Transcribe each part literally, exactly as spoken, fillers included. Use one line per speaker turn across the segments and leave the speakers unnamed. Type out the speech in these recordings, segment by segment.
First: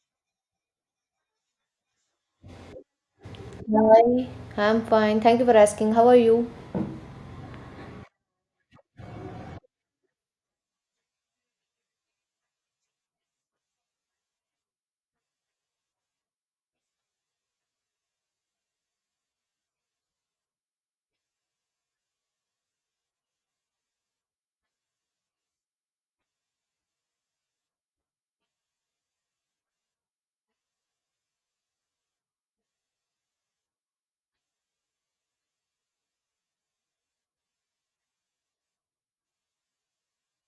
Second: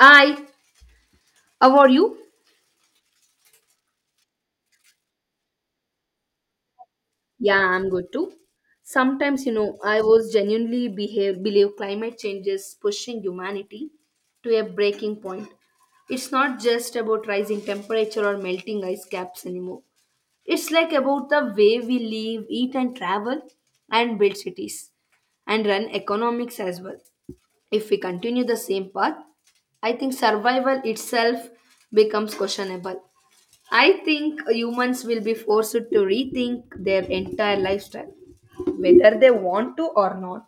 I, how are you?
Hi, I'm fine. Thank you for asking. How are you?
Yeah, I'm good too. Sometimes, you know, I was genuinely behave, believe climate change is pushing humanity to a breaking point. It's not just about rising temperature or melting ice caps anymore. It's like about the way we live, eat, and travel, and build cities, and run economics as well. If we continue the same path, I think survival itself becomes questionable. I think humans will be forced to rethink their entire lifestyle, whether they want to or not.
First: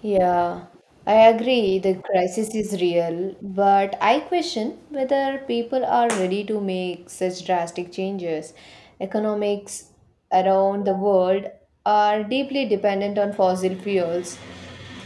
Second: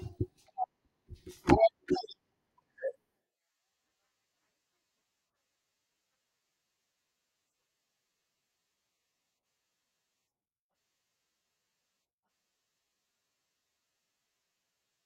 Yeah, I agree the crisis is real, but I question whether people are ready to make such drastic changes. Economics around the world are deeply dependent on fossil fuels,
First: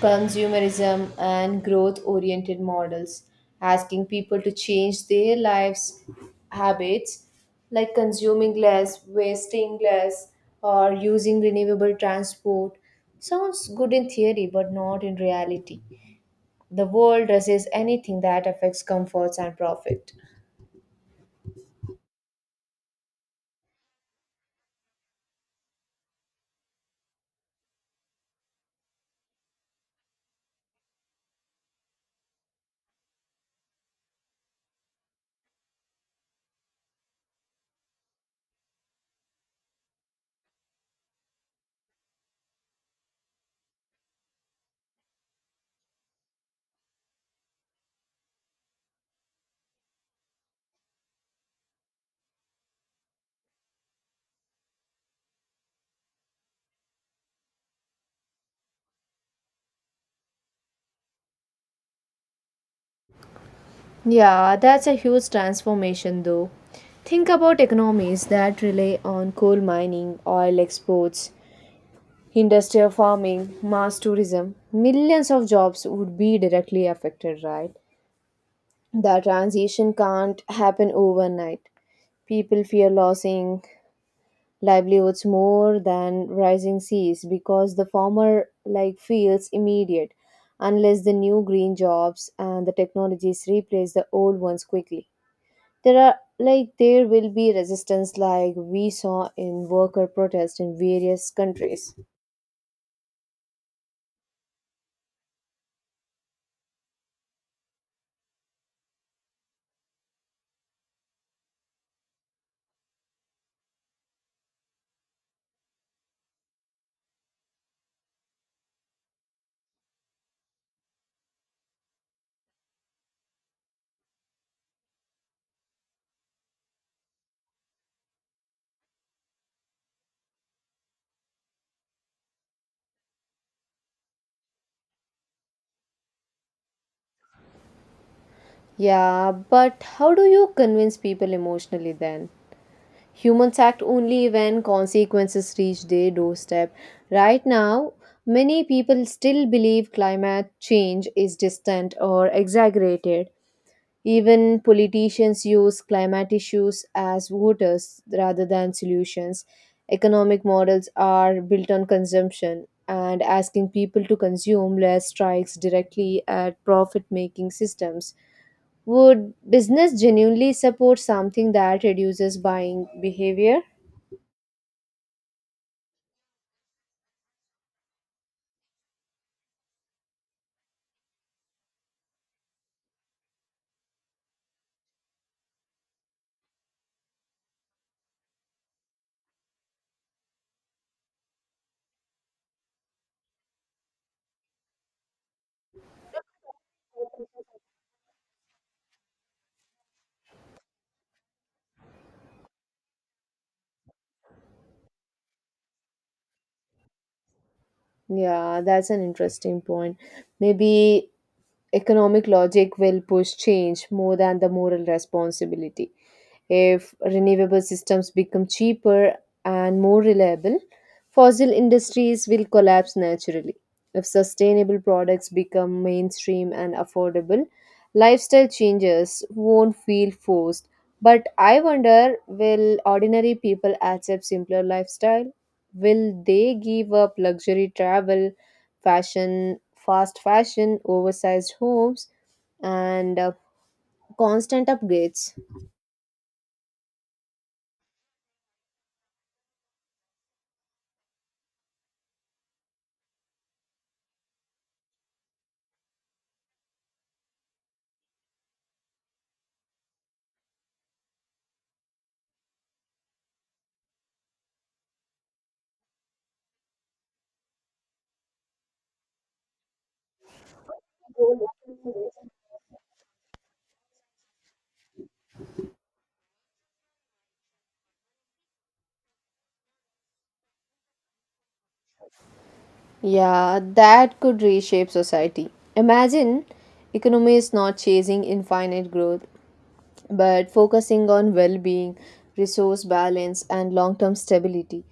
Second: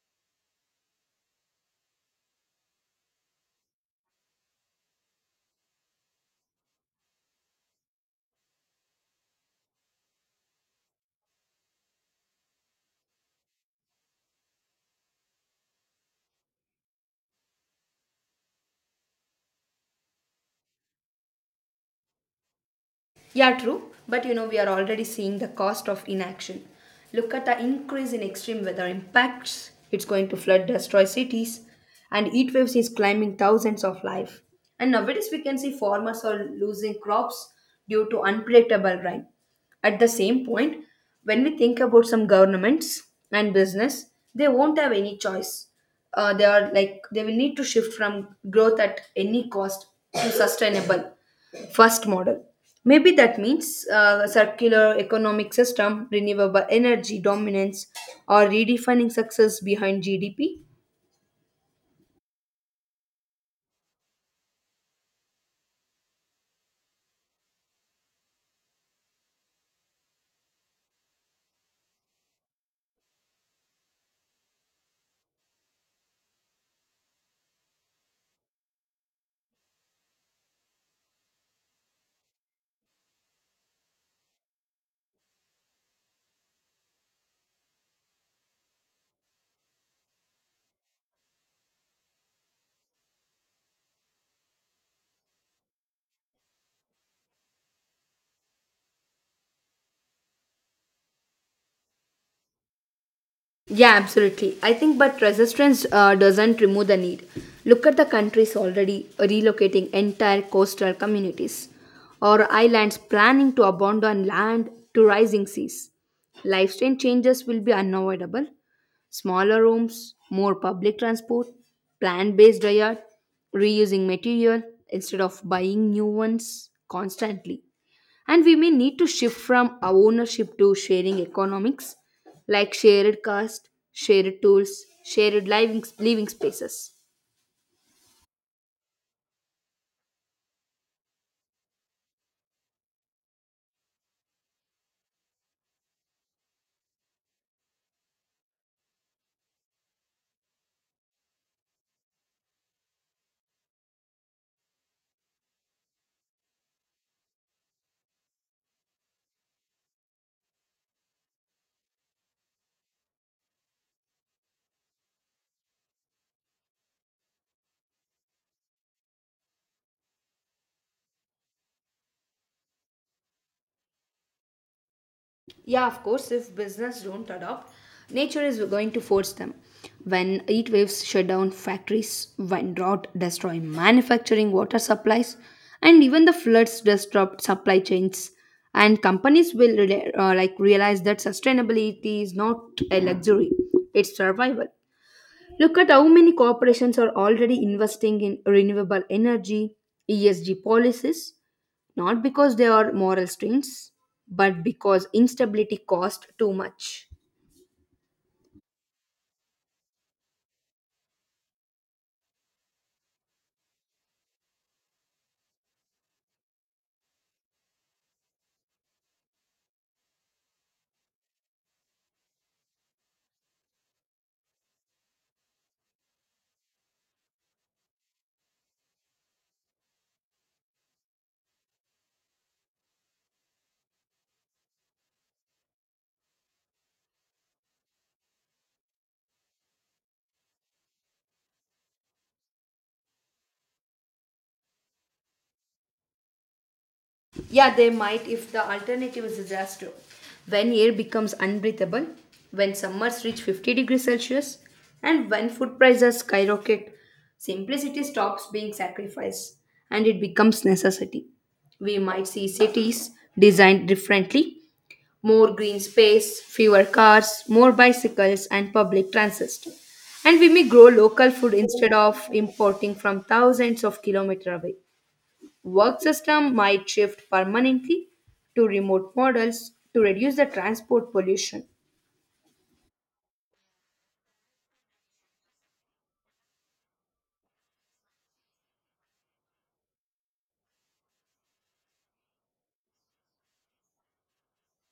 consumerism, and growth oriented models. Asking people to change their lives habits like consuming less, wasting less, or using renewable transport sounds good in theory, but not in reality. The world resists anything that affects comforts and profit.
Yeah, true. But you know, we are already seeing the cost of inaction. Look at the increase in extreme weather impacts. It's going to flood, destroy cities, and heat waves is claiming thousands of life. And nowadays, we can see farmers are losing crops due to unpredictable rain. At the same point, when we think about some governments and business, they won't have any choice. Uh, they are like they will need to shift from growth at any cost to sustainable. First model. Maybe that means uh, circular economic system, renewable energy dominance, or redefining success behind G D P.
Yeah, that's a huge transformation, though. Think about economies that rely on coal mining, oil exports, industrial farming, mass tourism. Millions of jobs would be directly affected, right? The transition can't happen overnight. People fear losing livelihoods more than rising seas because the former like feels immediate unless the new green jobs and the technologies replace the old ones quickly, there are like there will be resistance like we saw in worker protest in various countries.
Yeah, absolutely. I think, but resistance uh, doesn't remove the need. Look at the countries already relocating entire coastal communities, or islands planning to abandon land to rising seas. Lifestyle changes will be unavoidable. Smaller rooms, more public transport, plant based diet, reusing material instead of buying new ones constantly. And we may need to shift from ownership to sharing economics like shared cost, shared tools, shared living, living spaces.
Yeah, but how do you convince people emotionally then? Humans act only when consequences reach their doorstep. Right now, many people still believe climate change is distant or exaggerated. Even politicians use climate issues as voters rather than solutions. Economic models are built on consumption, and asking people to consume less strikes directly at profit making systems. Would business genuinely support something that reduces buying behavior?
Yeah, of course, if business don't adopt, nature is going to force them. When heat waves shut down factories, when drought destroy manufacturing water supplies, and even the floods disrupt supply chains, and companies will rela- uh, like realize that sustainability is not a luxury; it's survival. Look at how many corporations are already investing in renewable energy, E S G policies, not because they are moral strains, but because instability costs too much.
Yeah, that's an interesting point. Maybe economic logic will push change more than the moral responsibility. If renewable systems become cheaper and more reliable, fossil industries will collapse naturally. If sustainable products become mainstream and affordable, lifestyle changes won't feel forced. But I wonder, will ordinary people accept simpler lifestyle? Will they give up luxury travel, fashion, fast fashion, oversized homes, and uh, constant upgrades?
Yeah, they might if the alternative is disaster. When air becomes unbreathable, when summers reach fifty degrees Celsius, and when food prices skyrocket, simplicity stops being sacrifice and it becomes necessity. We might see cities designed differently, more green space, fewer cars, more bicycles, and public transit. And we may grow local food instead of importing from thousands of kilometers away. Work system might shift permanently to remote models to reduce the transport pollution.
Yeah, that could reshape society. Imagine economy is not chasing infinite growth, but focusing on well being, resource balance, and long term stability.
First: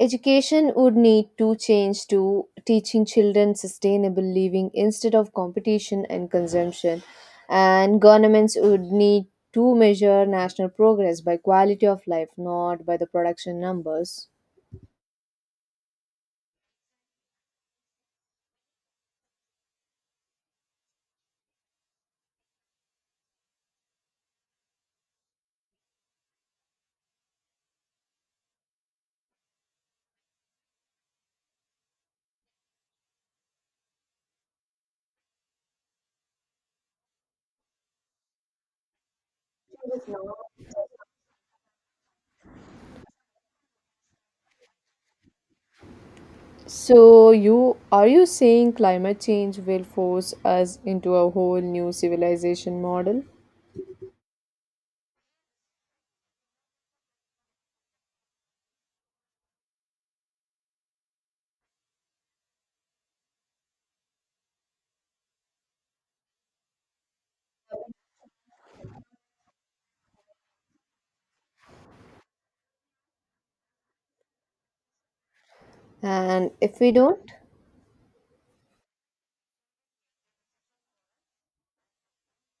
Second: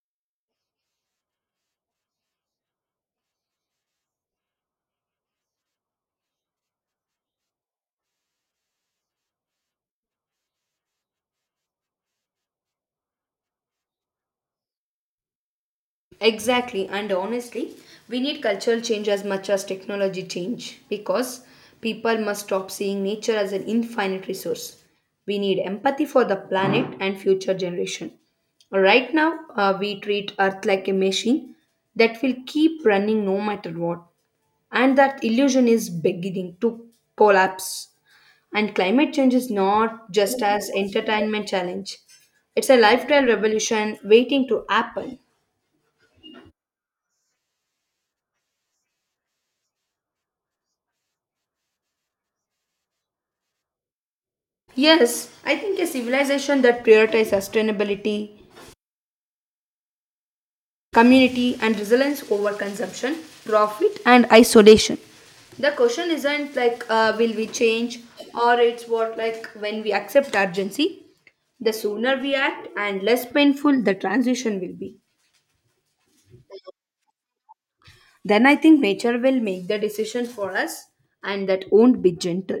Education would need to change to teaching children sustainable living instead of competition and consumption. And governments would need to measure national progress by quality of life, not by the production numbers.
Exactly, and honestly, we need cultural change as much as technology change because people must stop seeing nature as an infinite resource. We need empathy for the planet and future generation. Right now, uh, we treat Earth like a machine that will keep running no matter what, and that illusion is beginning to collapse. And climate change is not just as entertainment challenge; it's a lifestyle revolution waiting to happen.
So you are you saying climate change will force us into a whole new civilization model?
Yes, I think a civilization that prioritizes sustainability, community, and resilience over consumption, profit, and isolation. The question isn't like uh, will we change, or it's what like when we accept urgency, the sooner we act and less painful the transition will be.
And if we don't?
Then I think nature will make the decision for us, and that won't be gentle.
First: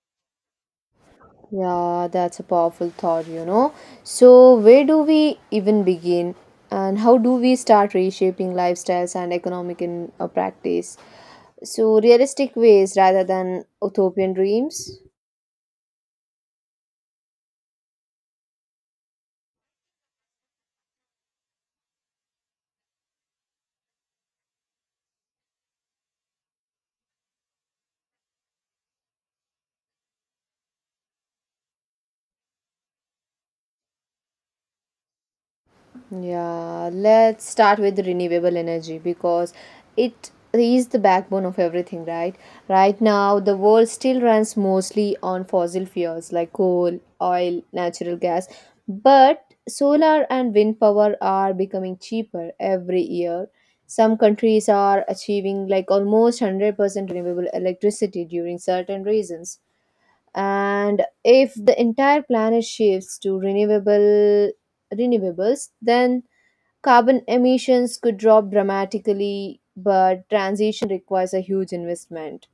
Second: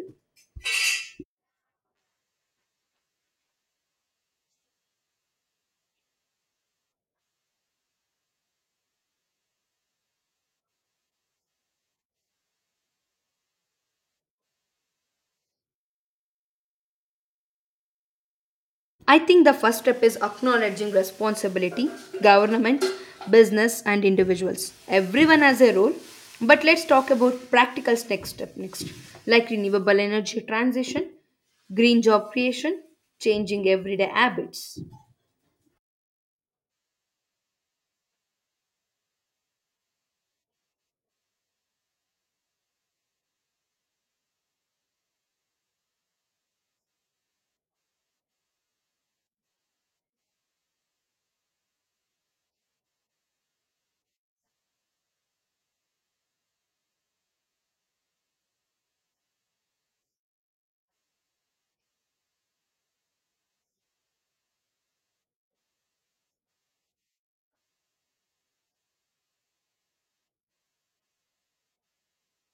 Yeah, that's a powerful thought, you know. So where do we even begin? And how do we start reshaping lifestyles and economic in uh, practice? So realistic ways rather than utopian dreams?
I think the first step is acknowledging responsibility, government, business, and individuals. Everyone has a role, but let's talk about practical next step next, like renewable energy transition, green job creation, changing everyday habits.
Yeah, let's start with renewable energy because it is the backbone of everything, right? Right now, the world still runs mostly on fossil fuels like coal, oil, natural gas, but solar and wind power are becoming cheaper every year. Some countries are achieving like almost one hundred percent renewable electricity during certain reasons. And if the entire planet shifts to renewable renewables, then carbon emissions could drop dramatically, but transition requires a huge investment.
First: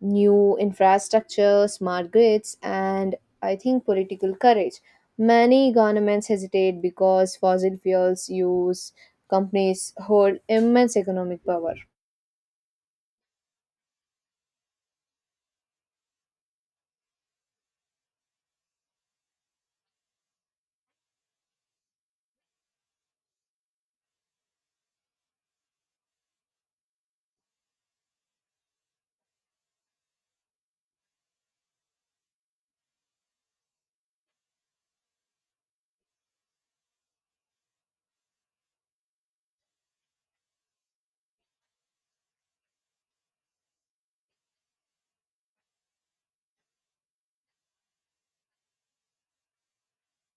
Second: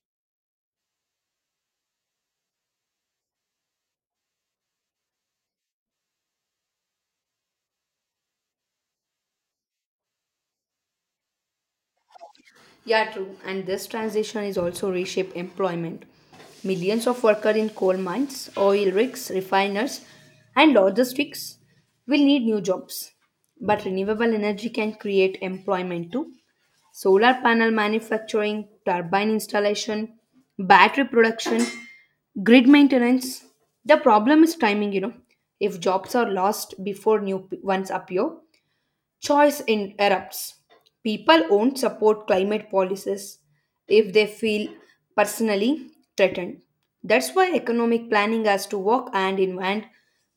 New infrastructure, smart grids, and I think political courage. Many governments hesitate because fossil fuels use companies hold immense economic power.
Yeah, true. And this transition is also reshape employment. Millions of workers in coal mines, oil rigs, refiners, and logistics will need new jobs. But renewable energy can create employment too. Solar panel manufacturing, turbine installation, battery production, grid maintenance. The problem is timing, you know. If jobs are lost before new p- ones appear, Choice in- erupts. People won't support climate policies if they feel personally threatened. That's why economic planning has to work hand in hand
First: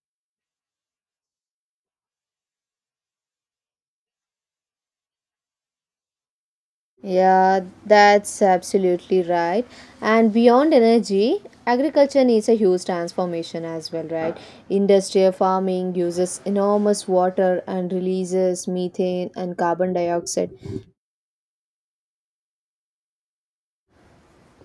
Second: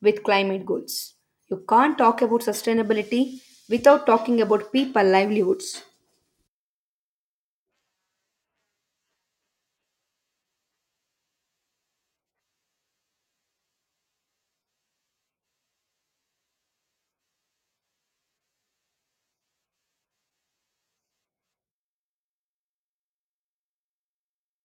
with climate goals. You can't talk about sustainability without talking about people livelihoods.
Yeah, that's absolutely right. And beyond energy, agriculture needs a huge transformation as well, right? Industrial farming uses enormous water and releases methane and carbon dioxide.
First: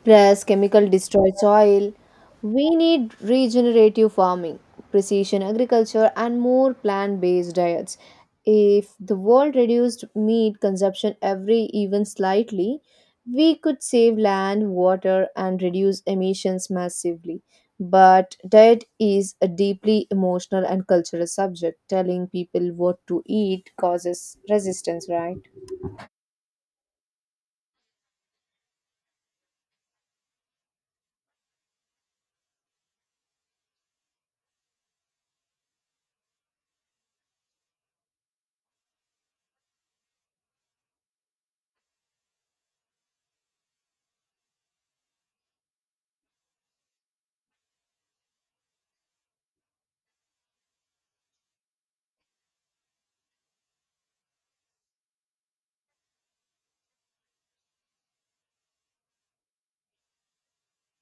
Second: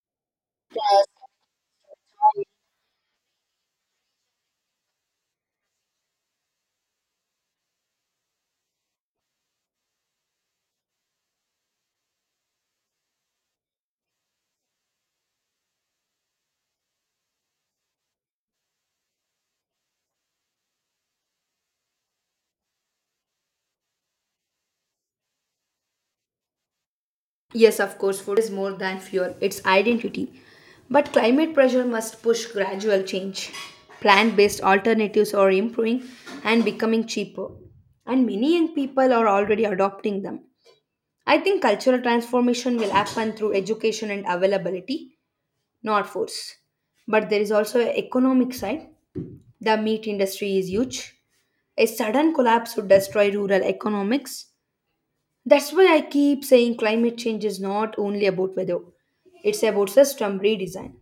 Plus, chemical destroy soil. We need regenerative farming, precision agriculture, and more plant based diets. If the world reduced meat consumption every even slightly, we could save land, water, and reduce emissions massively. But diet is a deeply emotional and cultural subject. Telling people what to eat causes resistance, right?
Yes, of course, food is more than fuel, it's identity. But climate pressure must push gradual change. Plant based alternatives are improving and becoming cheaper. And many young people are already adopting them. I think cultural transformation will happen through education and availability, not force. But there is also an economic side. The meat industry is huge. A sudden collapse would destroy rural economics. That's why I keep saying climate change is not only about weather, it's about system redesign.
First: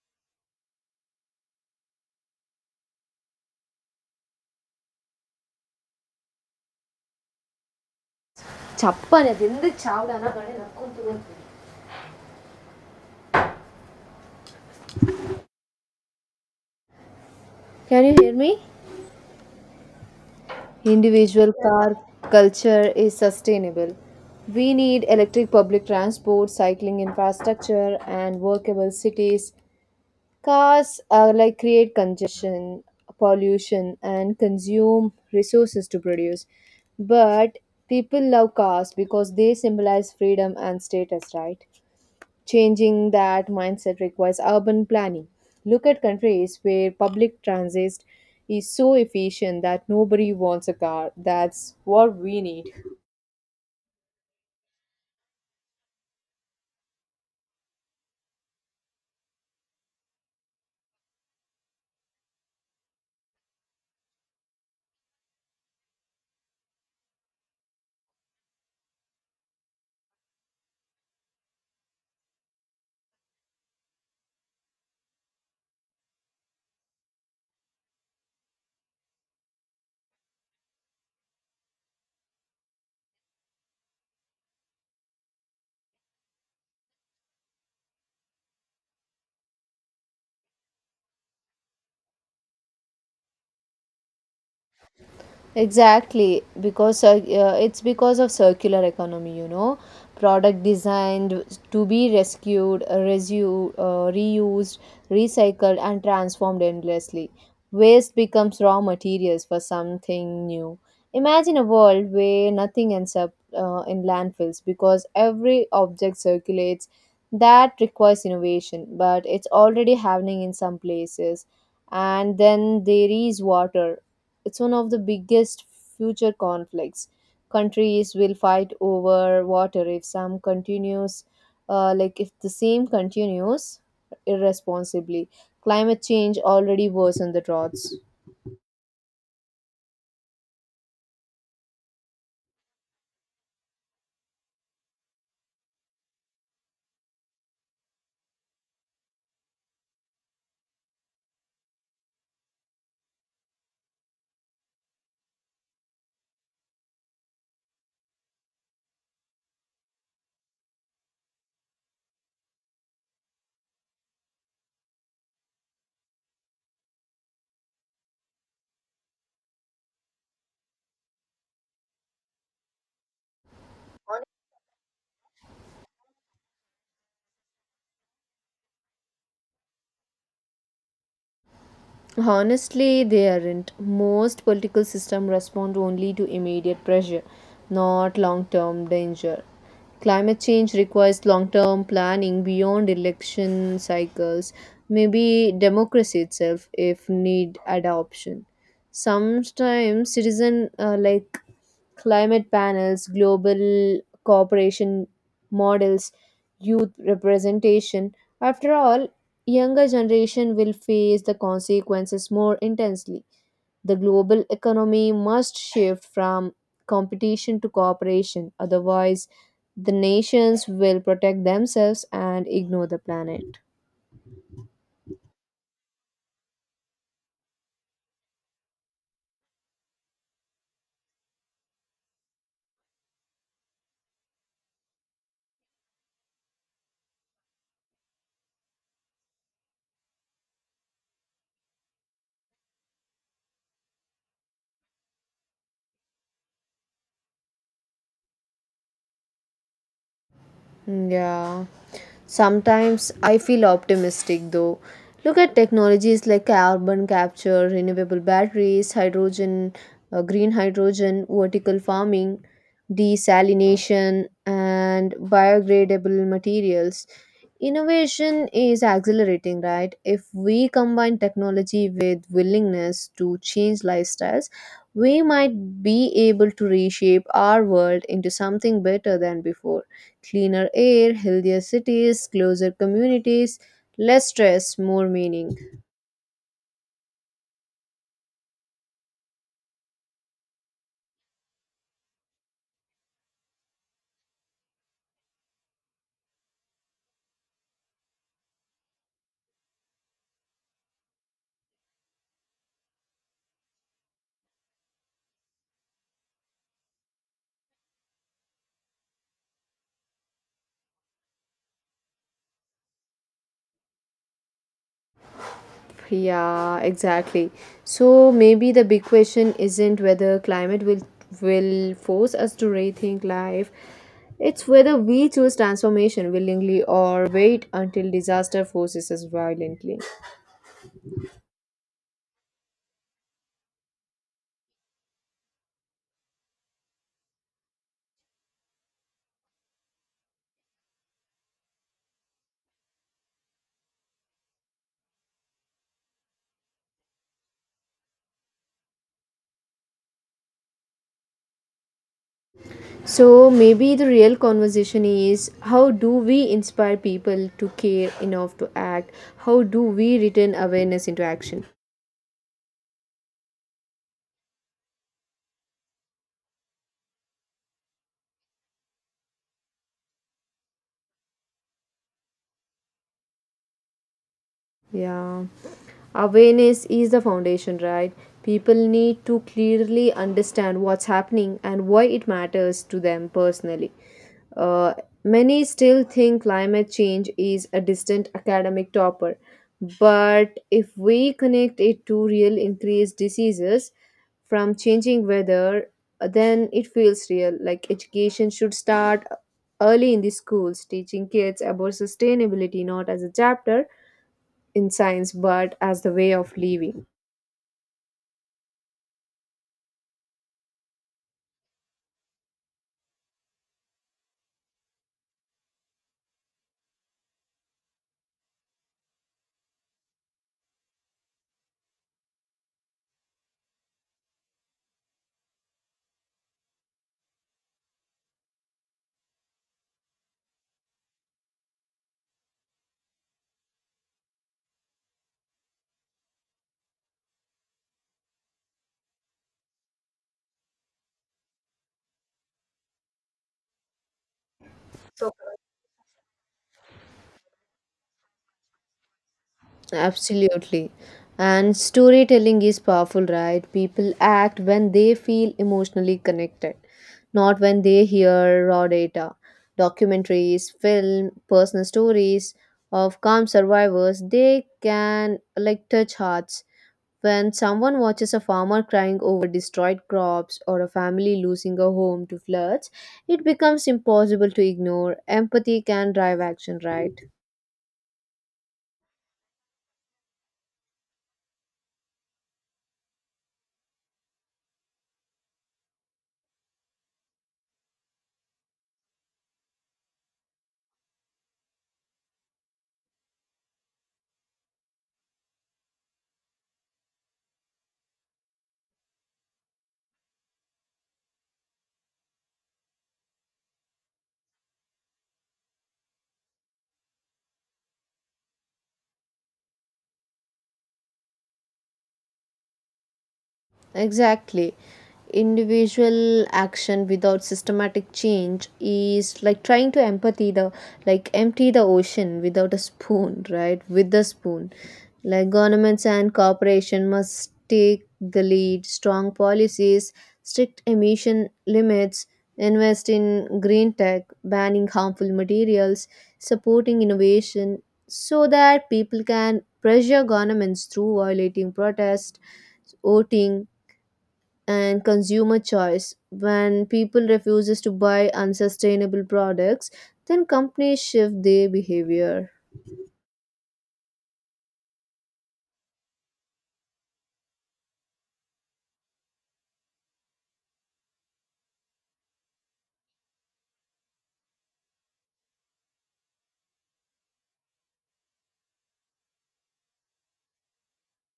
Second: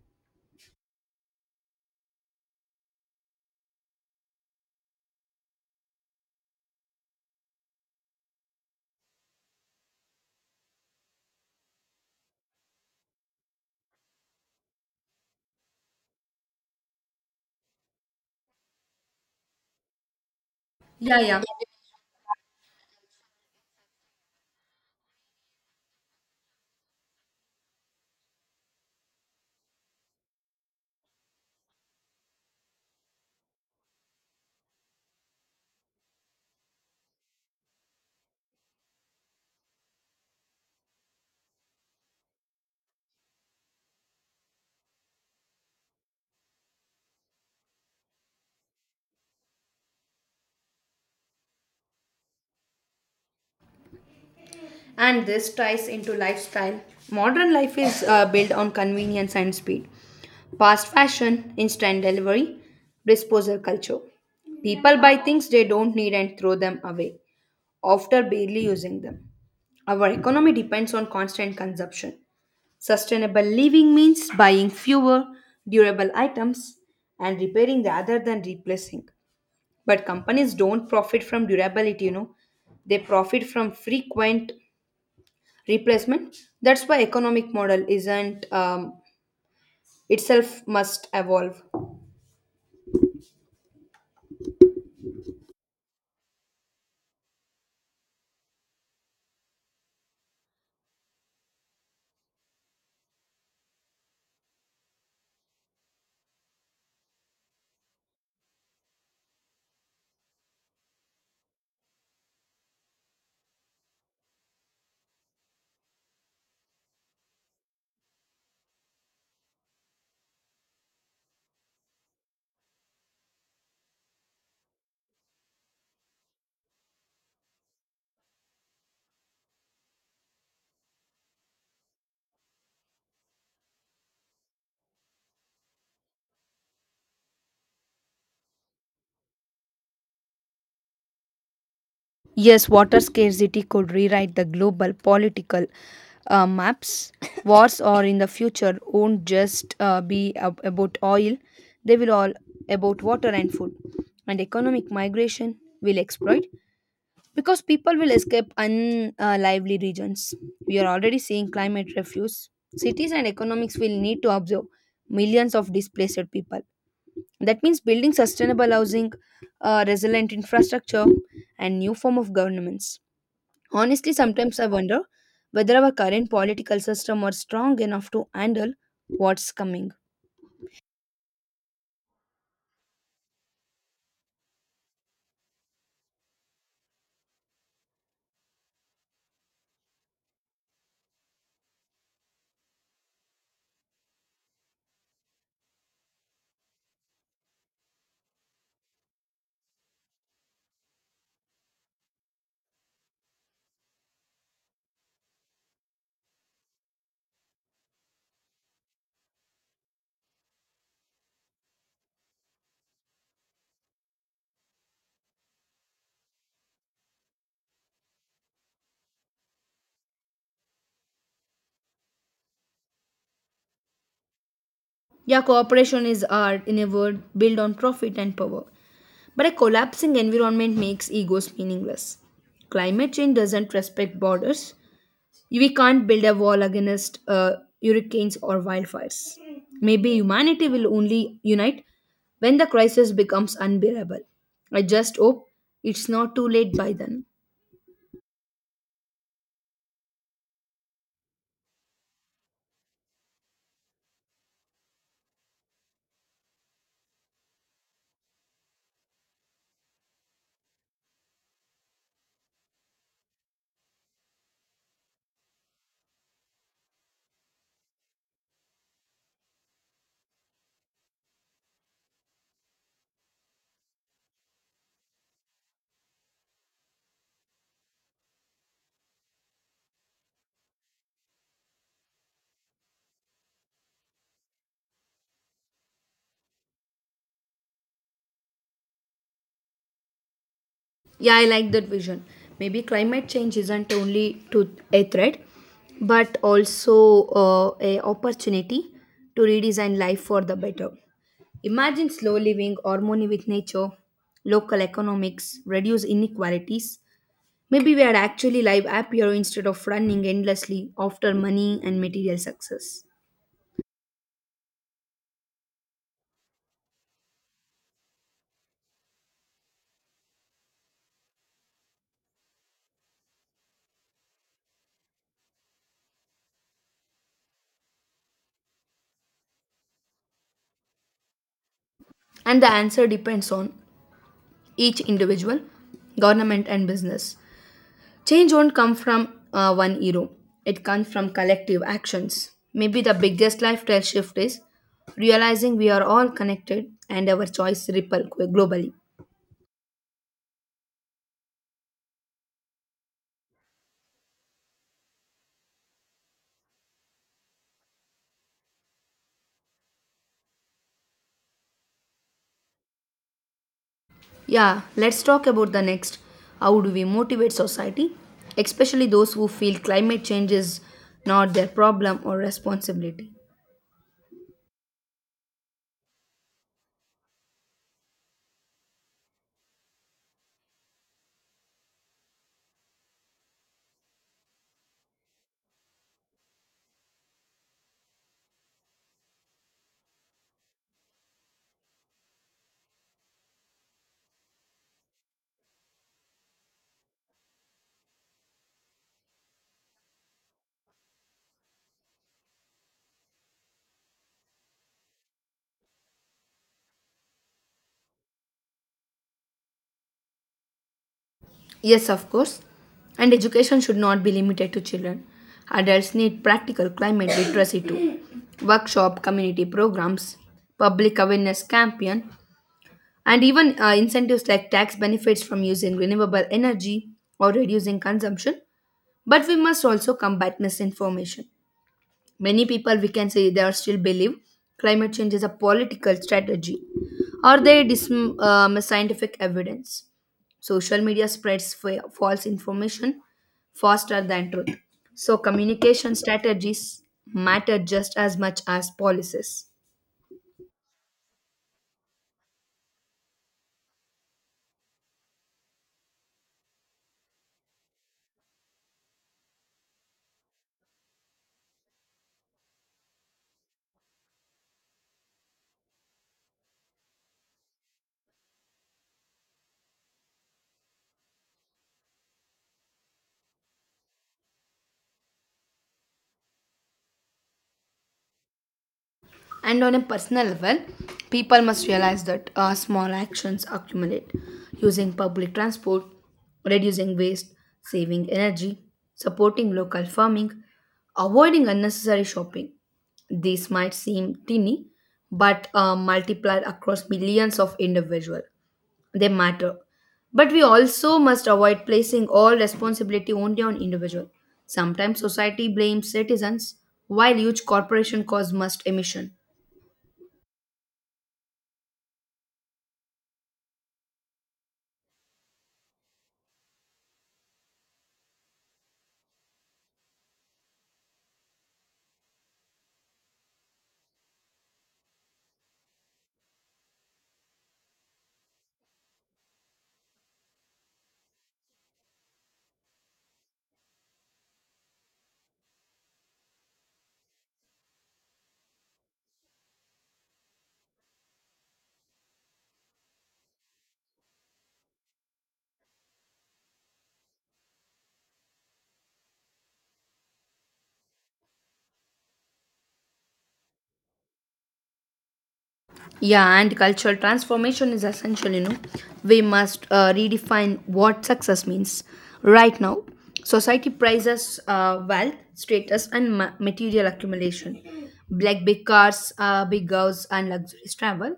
Chappan, ಅದೆಂದ ಚಾವ್ಡಾನ ಗಣೆ ನಕ್ಕೊಂತ ಹೋಗ್ತೀನಿ. Can you hear me?
Yeah, yeah.
Individual car culture is sustainable. We need electric public transport, cycling infrastructure, and workable cities. Cars are like create congestion, pollution, and consume resources to produce. But people love cars because they symbolize freedom and status, right? Changing that mindset requires urban planning. Look at countries where public transit is so efficient that nobody wants a car. That's what we need.
And this ties into lifestyle. Modern life is uh, built on convenience and speed, fast fashion, instant delivery, disposal culture. People buy things they don't need and throw them away after barely using them. Our economy depends on constant consumption. Sustainable living means buying fewer durable items and repairing rather than replacing. But companies don't profit from durability, you know. They profit from frequent replacement. That's why economic model isn't um, itself must evolve.
Exactly, because cir- uh, it's because of circular economy, you know, product designed to be rescued, uh, resu- uh, reused, recycled, and transformed endlessly. Waste becomes raw materials for something new. Imagine a world where nothing ends up uh, in landfills because every object circulates. That requires innovation, but it's already happening in some places. And then there is water, it's one of the biggest future conflicts. Countries will fight over water if some continues uh, like if the same continues irresponsibly. Climate change already worsened the droughts.
Yes, water scarcity could rewrite the global political uh, maps. Wars or in the future won't just uh, be ab- about oil, they will all about water and food. And economic migration will exploit because people will escape unlively regions. We are already seeing climate refuse. Cities and economics will need to absorb millions of displaced people. That means building sustainable housing, uh, resilient infrastructure, and new form of governments. Honestly, sometimes I wonder whether our current political system are strong enough to handle what's coming.
Honestly, they aren't. Most political systems respond only to immediate pressure, not long term danger. Climate change requires long term planning beyond election cycles, maybe democracy itself, if need adoption. Sometimes citizen uh, like climate panels, global cooperation models, youth representation. After all, younger generation will face the consequences more intensely. The global economy must shift from competition to cooperation, otherwise, the nations will protect themselves and ignore the planet.
Yeah, cooperation is art, in a word, built on profit and power. But a collapsing environment makes egos meaningless. Climate change doesn't respect borders. We can't build a wall against uh, hurricanes or wildfires. Maybe humanity will only unite when the crisis becomes unbearable. I just hope it's not too late by then.
Yeah. Sometimes I feel optimistic though. Look at technologies like carbon capture, renewable batteries, hydrogen, uh, green hydrogen, vertical farming, desalination, and biodegradable materials. Innovation is accelerating, right? If we combine technology with willingness to change lifestyles, we might be able to reshape our world into something better than before. Cleaner air, healthier cities, closer communities, less stress, more meaning.
Yeah, I like that vision. Maybe climate change isn't only to a threat, but also uh, a opportunity to redesign life for the better. Imagine slow living, harmony with nature, local economics, reduce inequalities. Maybe we are actually live happier instead of running endlessly after money and material success.
Yeah, exactly. So maybe the big question isn't whether climate will will force us to rethink life. It's whether we choose transformation willingly or wait until disaster forces us violently.
And the answer depends on each individual, government, and business. Change won't come from uh, one hero. It comes from collective actions. Maybe the biggest lifestyle shift is realizing we are all connected and our choice ripple globally.
So maybe the real conversation is, how do we inspire people to care enough to act? How do we return awareness into action?
Yeah, let's talk about the next. How do we motivate society, especially those who feel climate change is not their problem or responsibility?
Yeah. Awareness is the foundation, right? People need to clearly understand what's happening and why it matters to them personally. Uh, Many still think climate change is a distant academic topper, but if we connect it to real increased diseases from changing weather, then it feels real. Like education should start early in the schools, teaching kids about sustainability not as a chapter in science but as the way of living.
Yes, of course. And education should not be limited to children. Adults need practical climate literacy too. Workshop, community programs, public awareness campaign, and even uh, incentives like tax benefits from using renewable energy or reducing consumption. But we must also combat misinformation. Many people, we can say, they are still believe climate change is a political strategy or they dismiss um, scientific evidence. Social media spreads fa- false information faster than truth. So, communication strategies matter just as much as policies.
Absolutely. And storytelling is powerful, right? People act when they feel emotionally connected, not when they hear raw data. Documentaries, film, personal stories of calm survivors, they can like touch hearts. When someone watches a farmer crying over destroyed crops or a family losing a home to floods, it becomes impossible to ignore. Empathy can drive action, right?
And on a personal level, people must realize that uh, small actions accumulate. Using public transport, reducing waste, saving energy, supporting local farming, avoiding unnecessary shopping. These might seem tiny, but uh, multiplied across millions of individuals, they matter. But we also must avoid placing all responsibility only on individual. Sometimes society blames citizens while huge corporation cause must emission.
Exactly. Individual action without systematic change is like trying to empathy the like empty the ocean without a spoon, right? With the spoon. Like governments and corporation must take the lead, strong policies, strict emission limits, invest in green tech, banning harmful materials, supporting innovation so that people can pressure governments through violating protest, voting and consumer choice. When people refuses to buy unsustainable products, then companies shift their behavior.
Yeah, and cultural transformation is essential, you know. We must uh, redefine what success means. Right now, society prizes uh, wealth, status, and ma- material accumulation, like big cars, uh, big girls, and luxurious travel.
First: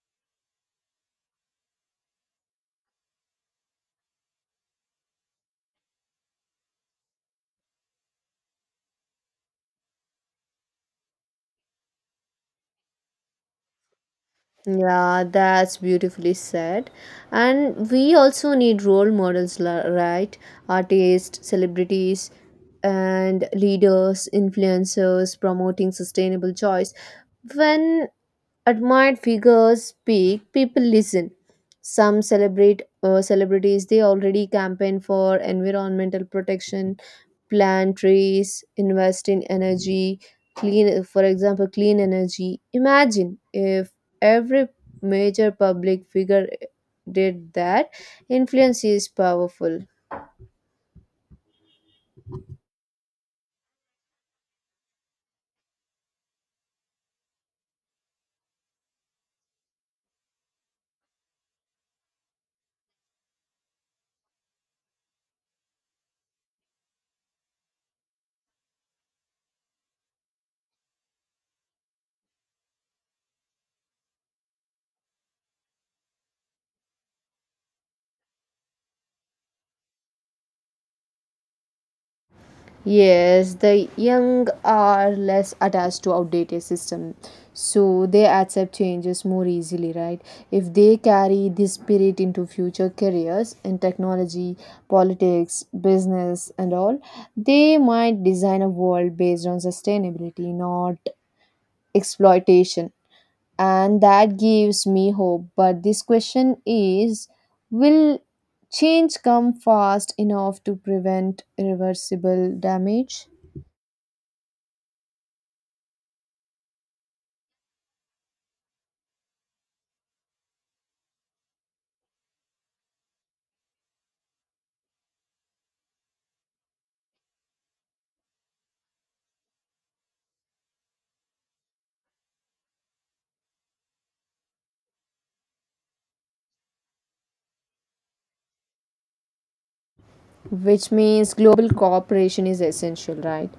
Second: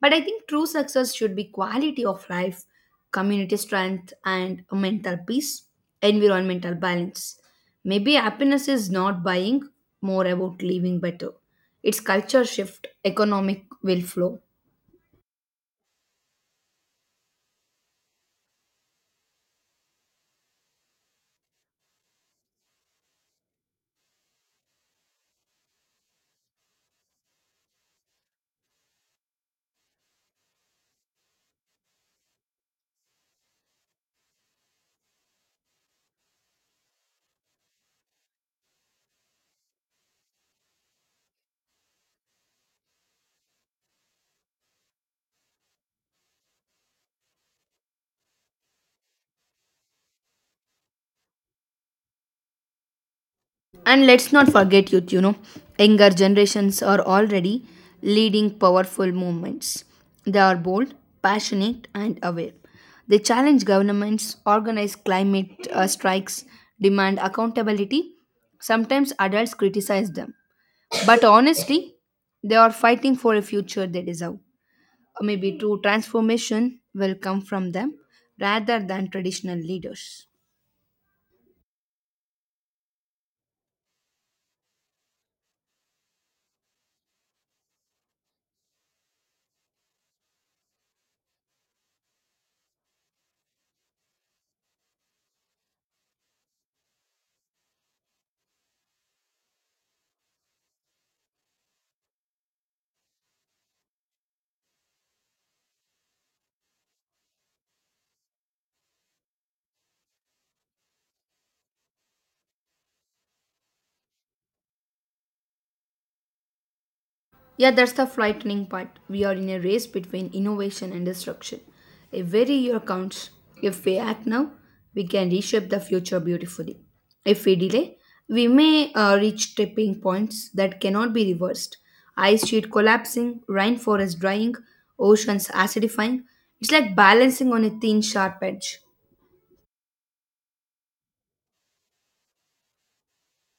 But I think true success should be quality of life, community strength, and mental peace, environmental balance. Maybe happiness is not buying, more about living better its culture shift, economic will flow.
Yeah, that's beautifully said. And we also need role models, la- right? Artists, celebrities, and leaders, influencers promoting sustainable choice. When admired figures speak, people listen. Some celebrate uh, celebrities. They already campaign for environmental protection, plant trees, invest in energy, clean. For example, clean energy. Imagine if every major public figure did that. Influence is powerful.
And let's not forget youth, you know, younger generations are already leading powerful movements. They are bold, passionate, and aware. They challenge governments, organize climate uh, strikes, demand accountability. Sometimes adults criticize them. But honestly, they are fighting for a future they deserve. Maybe true transformation will come from them rather than traditional leaders.
Yes, the young are less attached to outdated system, so they accept changes more easily, right? If they carry this spirit into future careers in technology, politics, business, and all, they might design a world based on sustainability, not exploitation. And that gives me hope. But this question is, will change come fast enough to prevent irreversible damage?
Yeah, that's the frightening part. We are in a race between innovation and destruction. Every year counts. If we act now, we can reshape the future beautifully. If we delay, we may uh, reach tipping points that cannot be reversed. Ice sheet collapsing, rainforest drying, oceans acidifying. It's like balancing on a thin, sharp edge.
Which means global cooperation is essential, right?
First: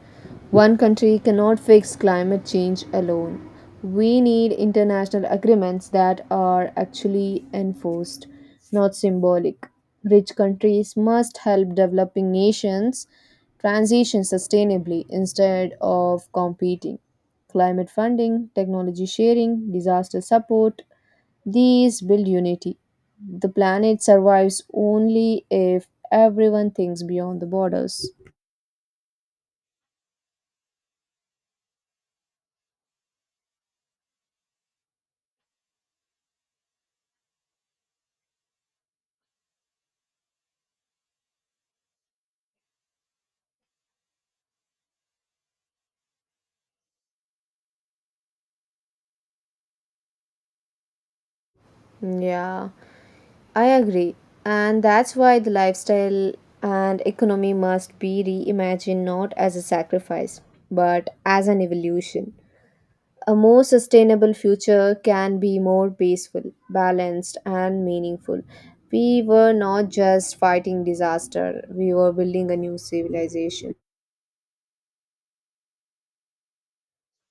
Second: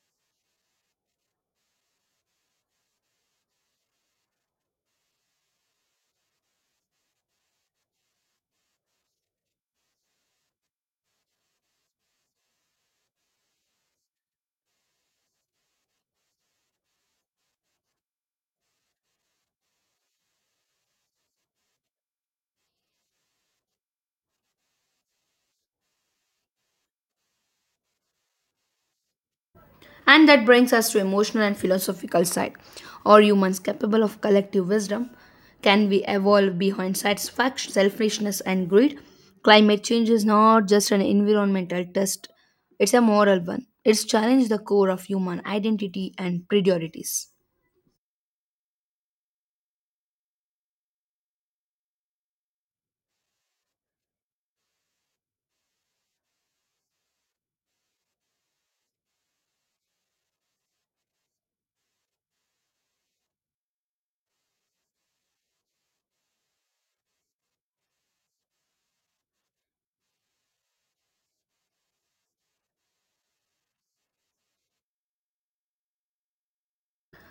One country cannot fix climate change alone. We need international agreements that are actually enforced, not symbolic. Rich countries must help developing nations transition sustainably instead of competing. Climate funding, technology sharing, disaster support, these build unity. The planet survives only if everyone thinks beyond the borders.
And that brings us to emotional and philosophical side. Are humans capable of collective wisdom? Can we evolve behind satisfaction, selfishness, and greed? Climate change is not just an environmental test, it's a moral one. It's challenged the core of human identity and priorities.
Yeah, I agree. And that's why the lifestyle and economy must be reimagined not as a sacrifice, but as an evolution. A more sustainable future can be more peaceful, balanced, and meaningful. We were not just fighting disaster, we were building a new civilization.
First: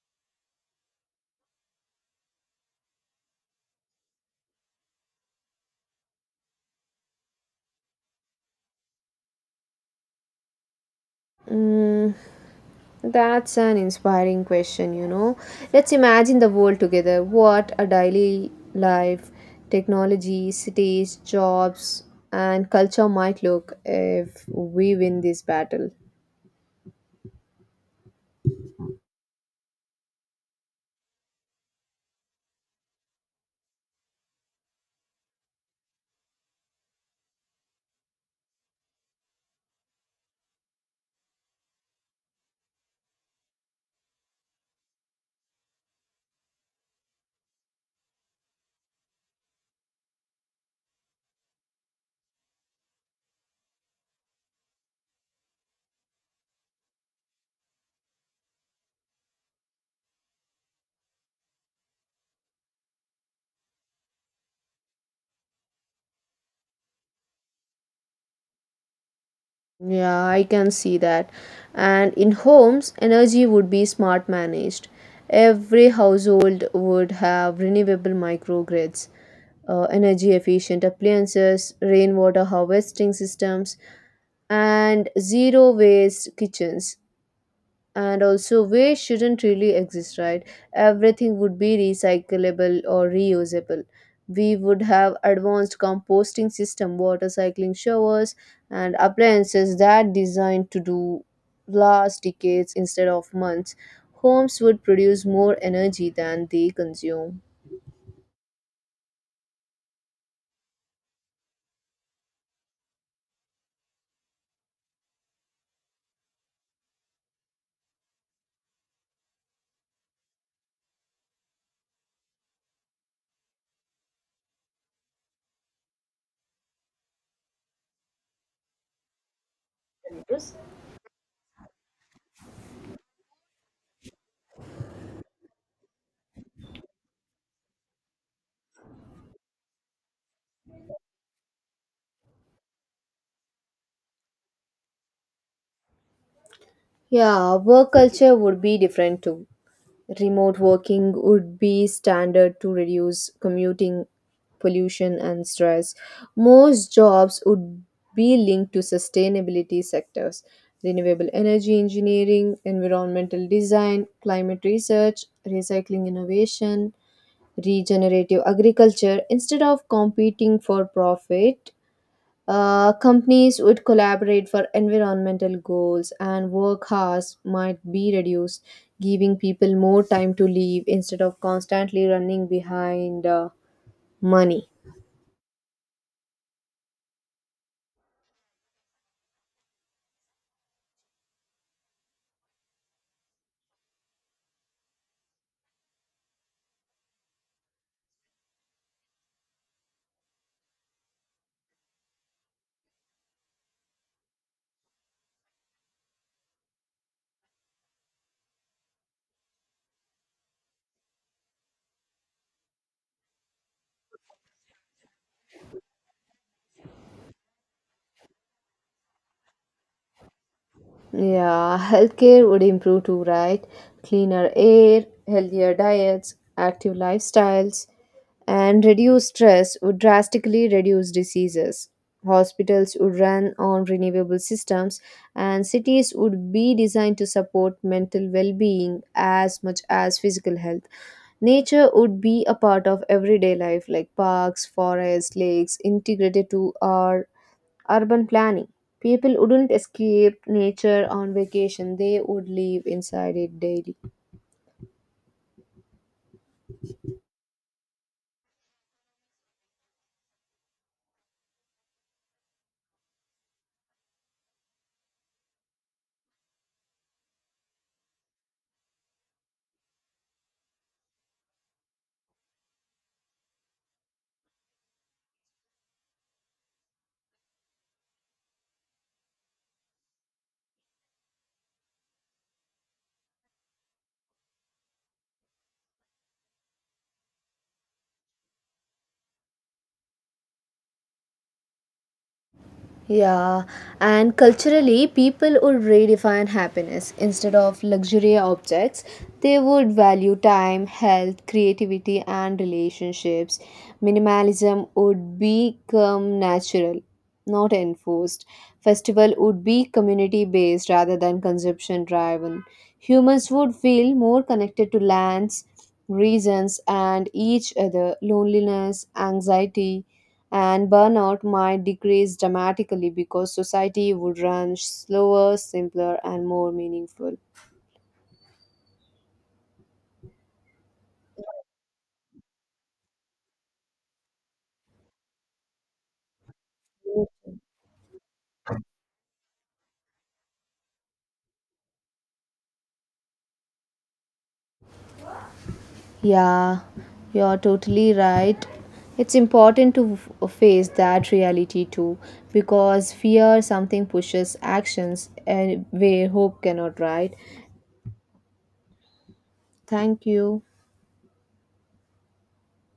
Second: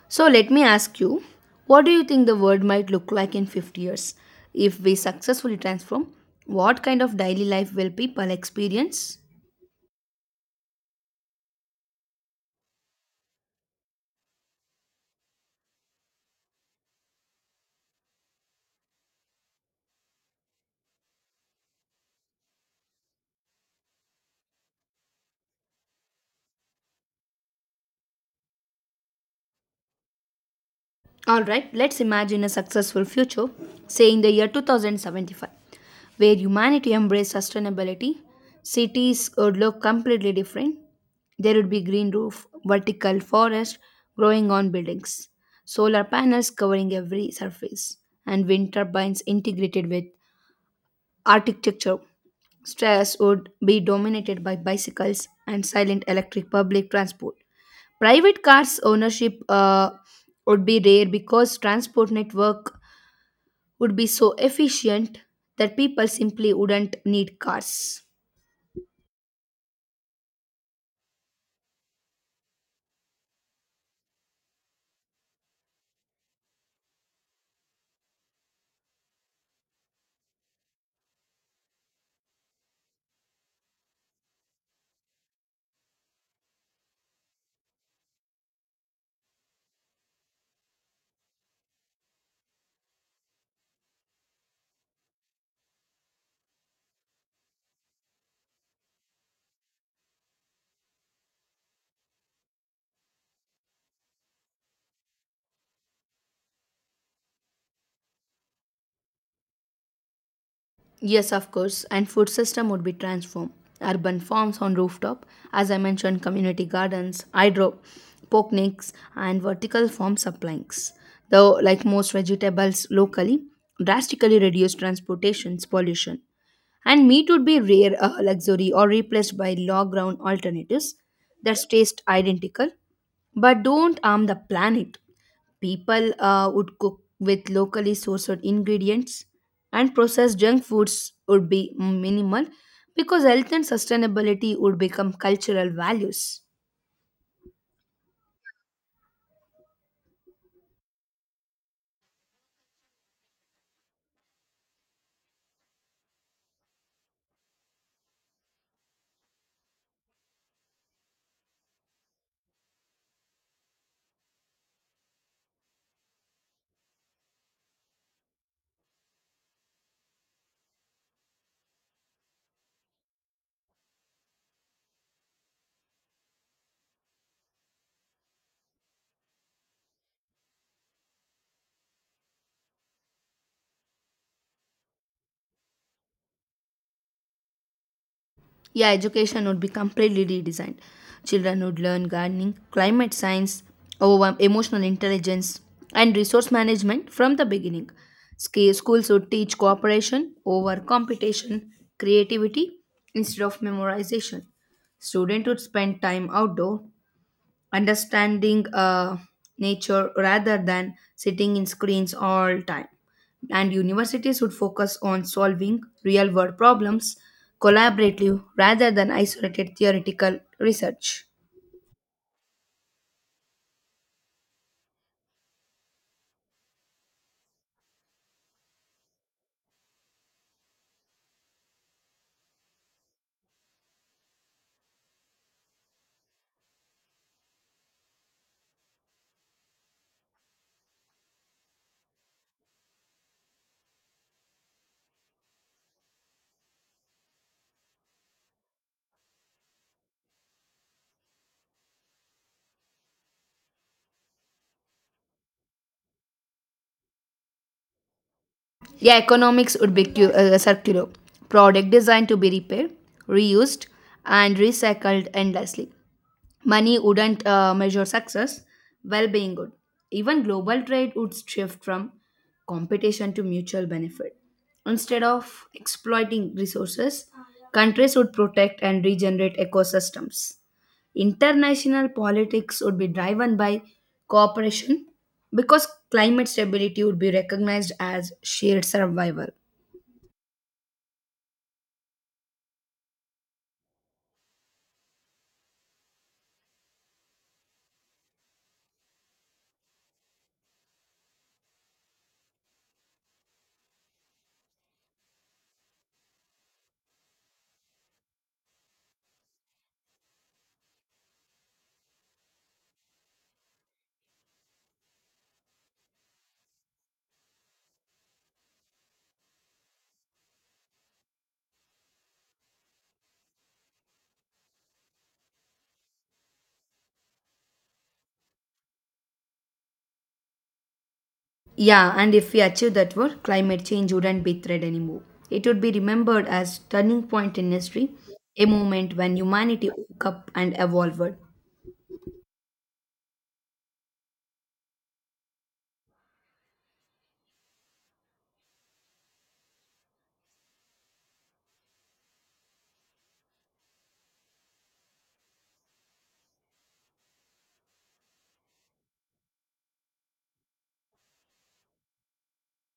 So, let me ask you what do you think the world might look like in fifty years? If we successfully transform, what kind of daily life will people experience?
That's an inspiring question, you know. Let's imagine the world together. What a daily life, technology, cities, jobs, and culture might look if we win this battle.
All right, let's imagine a successful future, say in the year two thousand seventy-five, where humanity embraced sustainability. Cities would look completely different. There would be green roof, vertical forest growing on buildings, solar panels covering every surface, and wind turbines integrated with architecture. Stress would be dominated by bicycles and silent electric public transport. Private cars ownership uh, would be rare because transport network would be so efficient that people simply wouldn't need cars.
Yeah, I can see that. And in homes, energy would be smart managed. Every household would have renewable microgrids, uh, energy efficient appliances, rainwater harvesting systems, and zero waste kitchens. And also waste shouldn't really exist, right? Everything would be recyclable or reusable. We would have advanced composting system, water cycling showers, and appliances that designed to do last decades instead of months. Homes would produce more energy than they consume.
Yes, of course, and food system would be transformed. Urban farms on rooftop, as I mentioned, community gardens, hydroponics, and vertical farm supplies. Though, like most vegetables locally, drastically reduce transportation's pollution. And meat would be rare a luxury or replaced by low ground alternatives that taste identical but don't harm the planet. People uh, would cook with locally sourced ingredients and processed junk foods would be minimal because health and sustainability would become cultural values.
Yeah, work culture would be different too. Remote working would be standard to reduce commuting, pollution, and stress. Most jobs would be linked to sustainability sectors, renewable energy engineering, environmental design, climate research, recycling innovation, regenerative agriculture. Instead of competing for profit, uh, companies would collaborate for environmental goals, and work hours might be reduced, giving people more time to leave instead of constantly running behind uh, money.
Yeah, education would be completely redesigned. Children would learn gardening, climate science, over- emotional intelligence, and resource management from the beginning. Sca- Schools would teach cooperation over competition, creativity instead of memorization. Students would spend time outdoor understanding uh, nature rather than sitting in screens all time and universities should focus on solving real world problems collaboratively rather than isolated theoretical research.
Yeah, healthcare would improve too, right? Cleaner air, healthier diets, active lifestyles, and reduced stress would drastically reduce diseases. Hospitals would run on renewable systems, and cities would be designed to support mental well being as much as physical health. Nature would be a part of everyday life, like parks, forests, lakes, integrated to our urban planning. People wouldn't escape nature on vacation, they would live inside it daily.
Yeah, economics would be cu- uh, circular product designed to be repaired reused and recycled endlessly. Money wouldn't uh, measure success, well being would. Even global trade would shift from competition to mutual benefit. Instead of exploiting resources, countries would protect and regenerate ecosystems. International politics would be driven by cooperation because climate stability would be recognized as shared survival.
Yeah, and culturally, people would redefine happiness. Instead of luxury objects, they would value time, health, creativity, and relationships. Minimalism would become natural, not enforced. Festival would be community based rather than consumption driven. Humans would feel more connected to lands, reasons, and each other. Loneliness, anxiety, and burnout might decrease dramatically because society would run slower, simpler, and more meaningful.
Yeah, and if we achieve that work, climate change wouldn't be a threat anymore. It would be remembered as turning point in history, a moment when humanity woke up and evolved.
Yeah, you're totally right. It's important to f- face that reality too, because fear something pushes actions and where hope cannot, right? Thank you.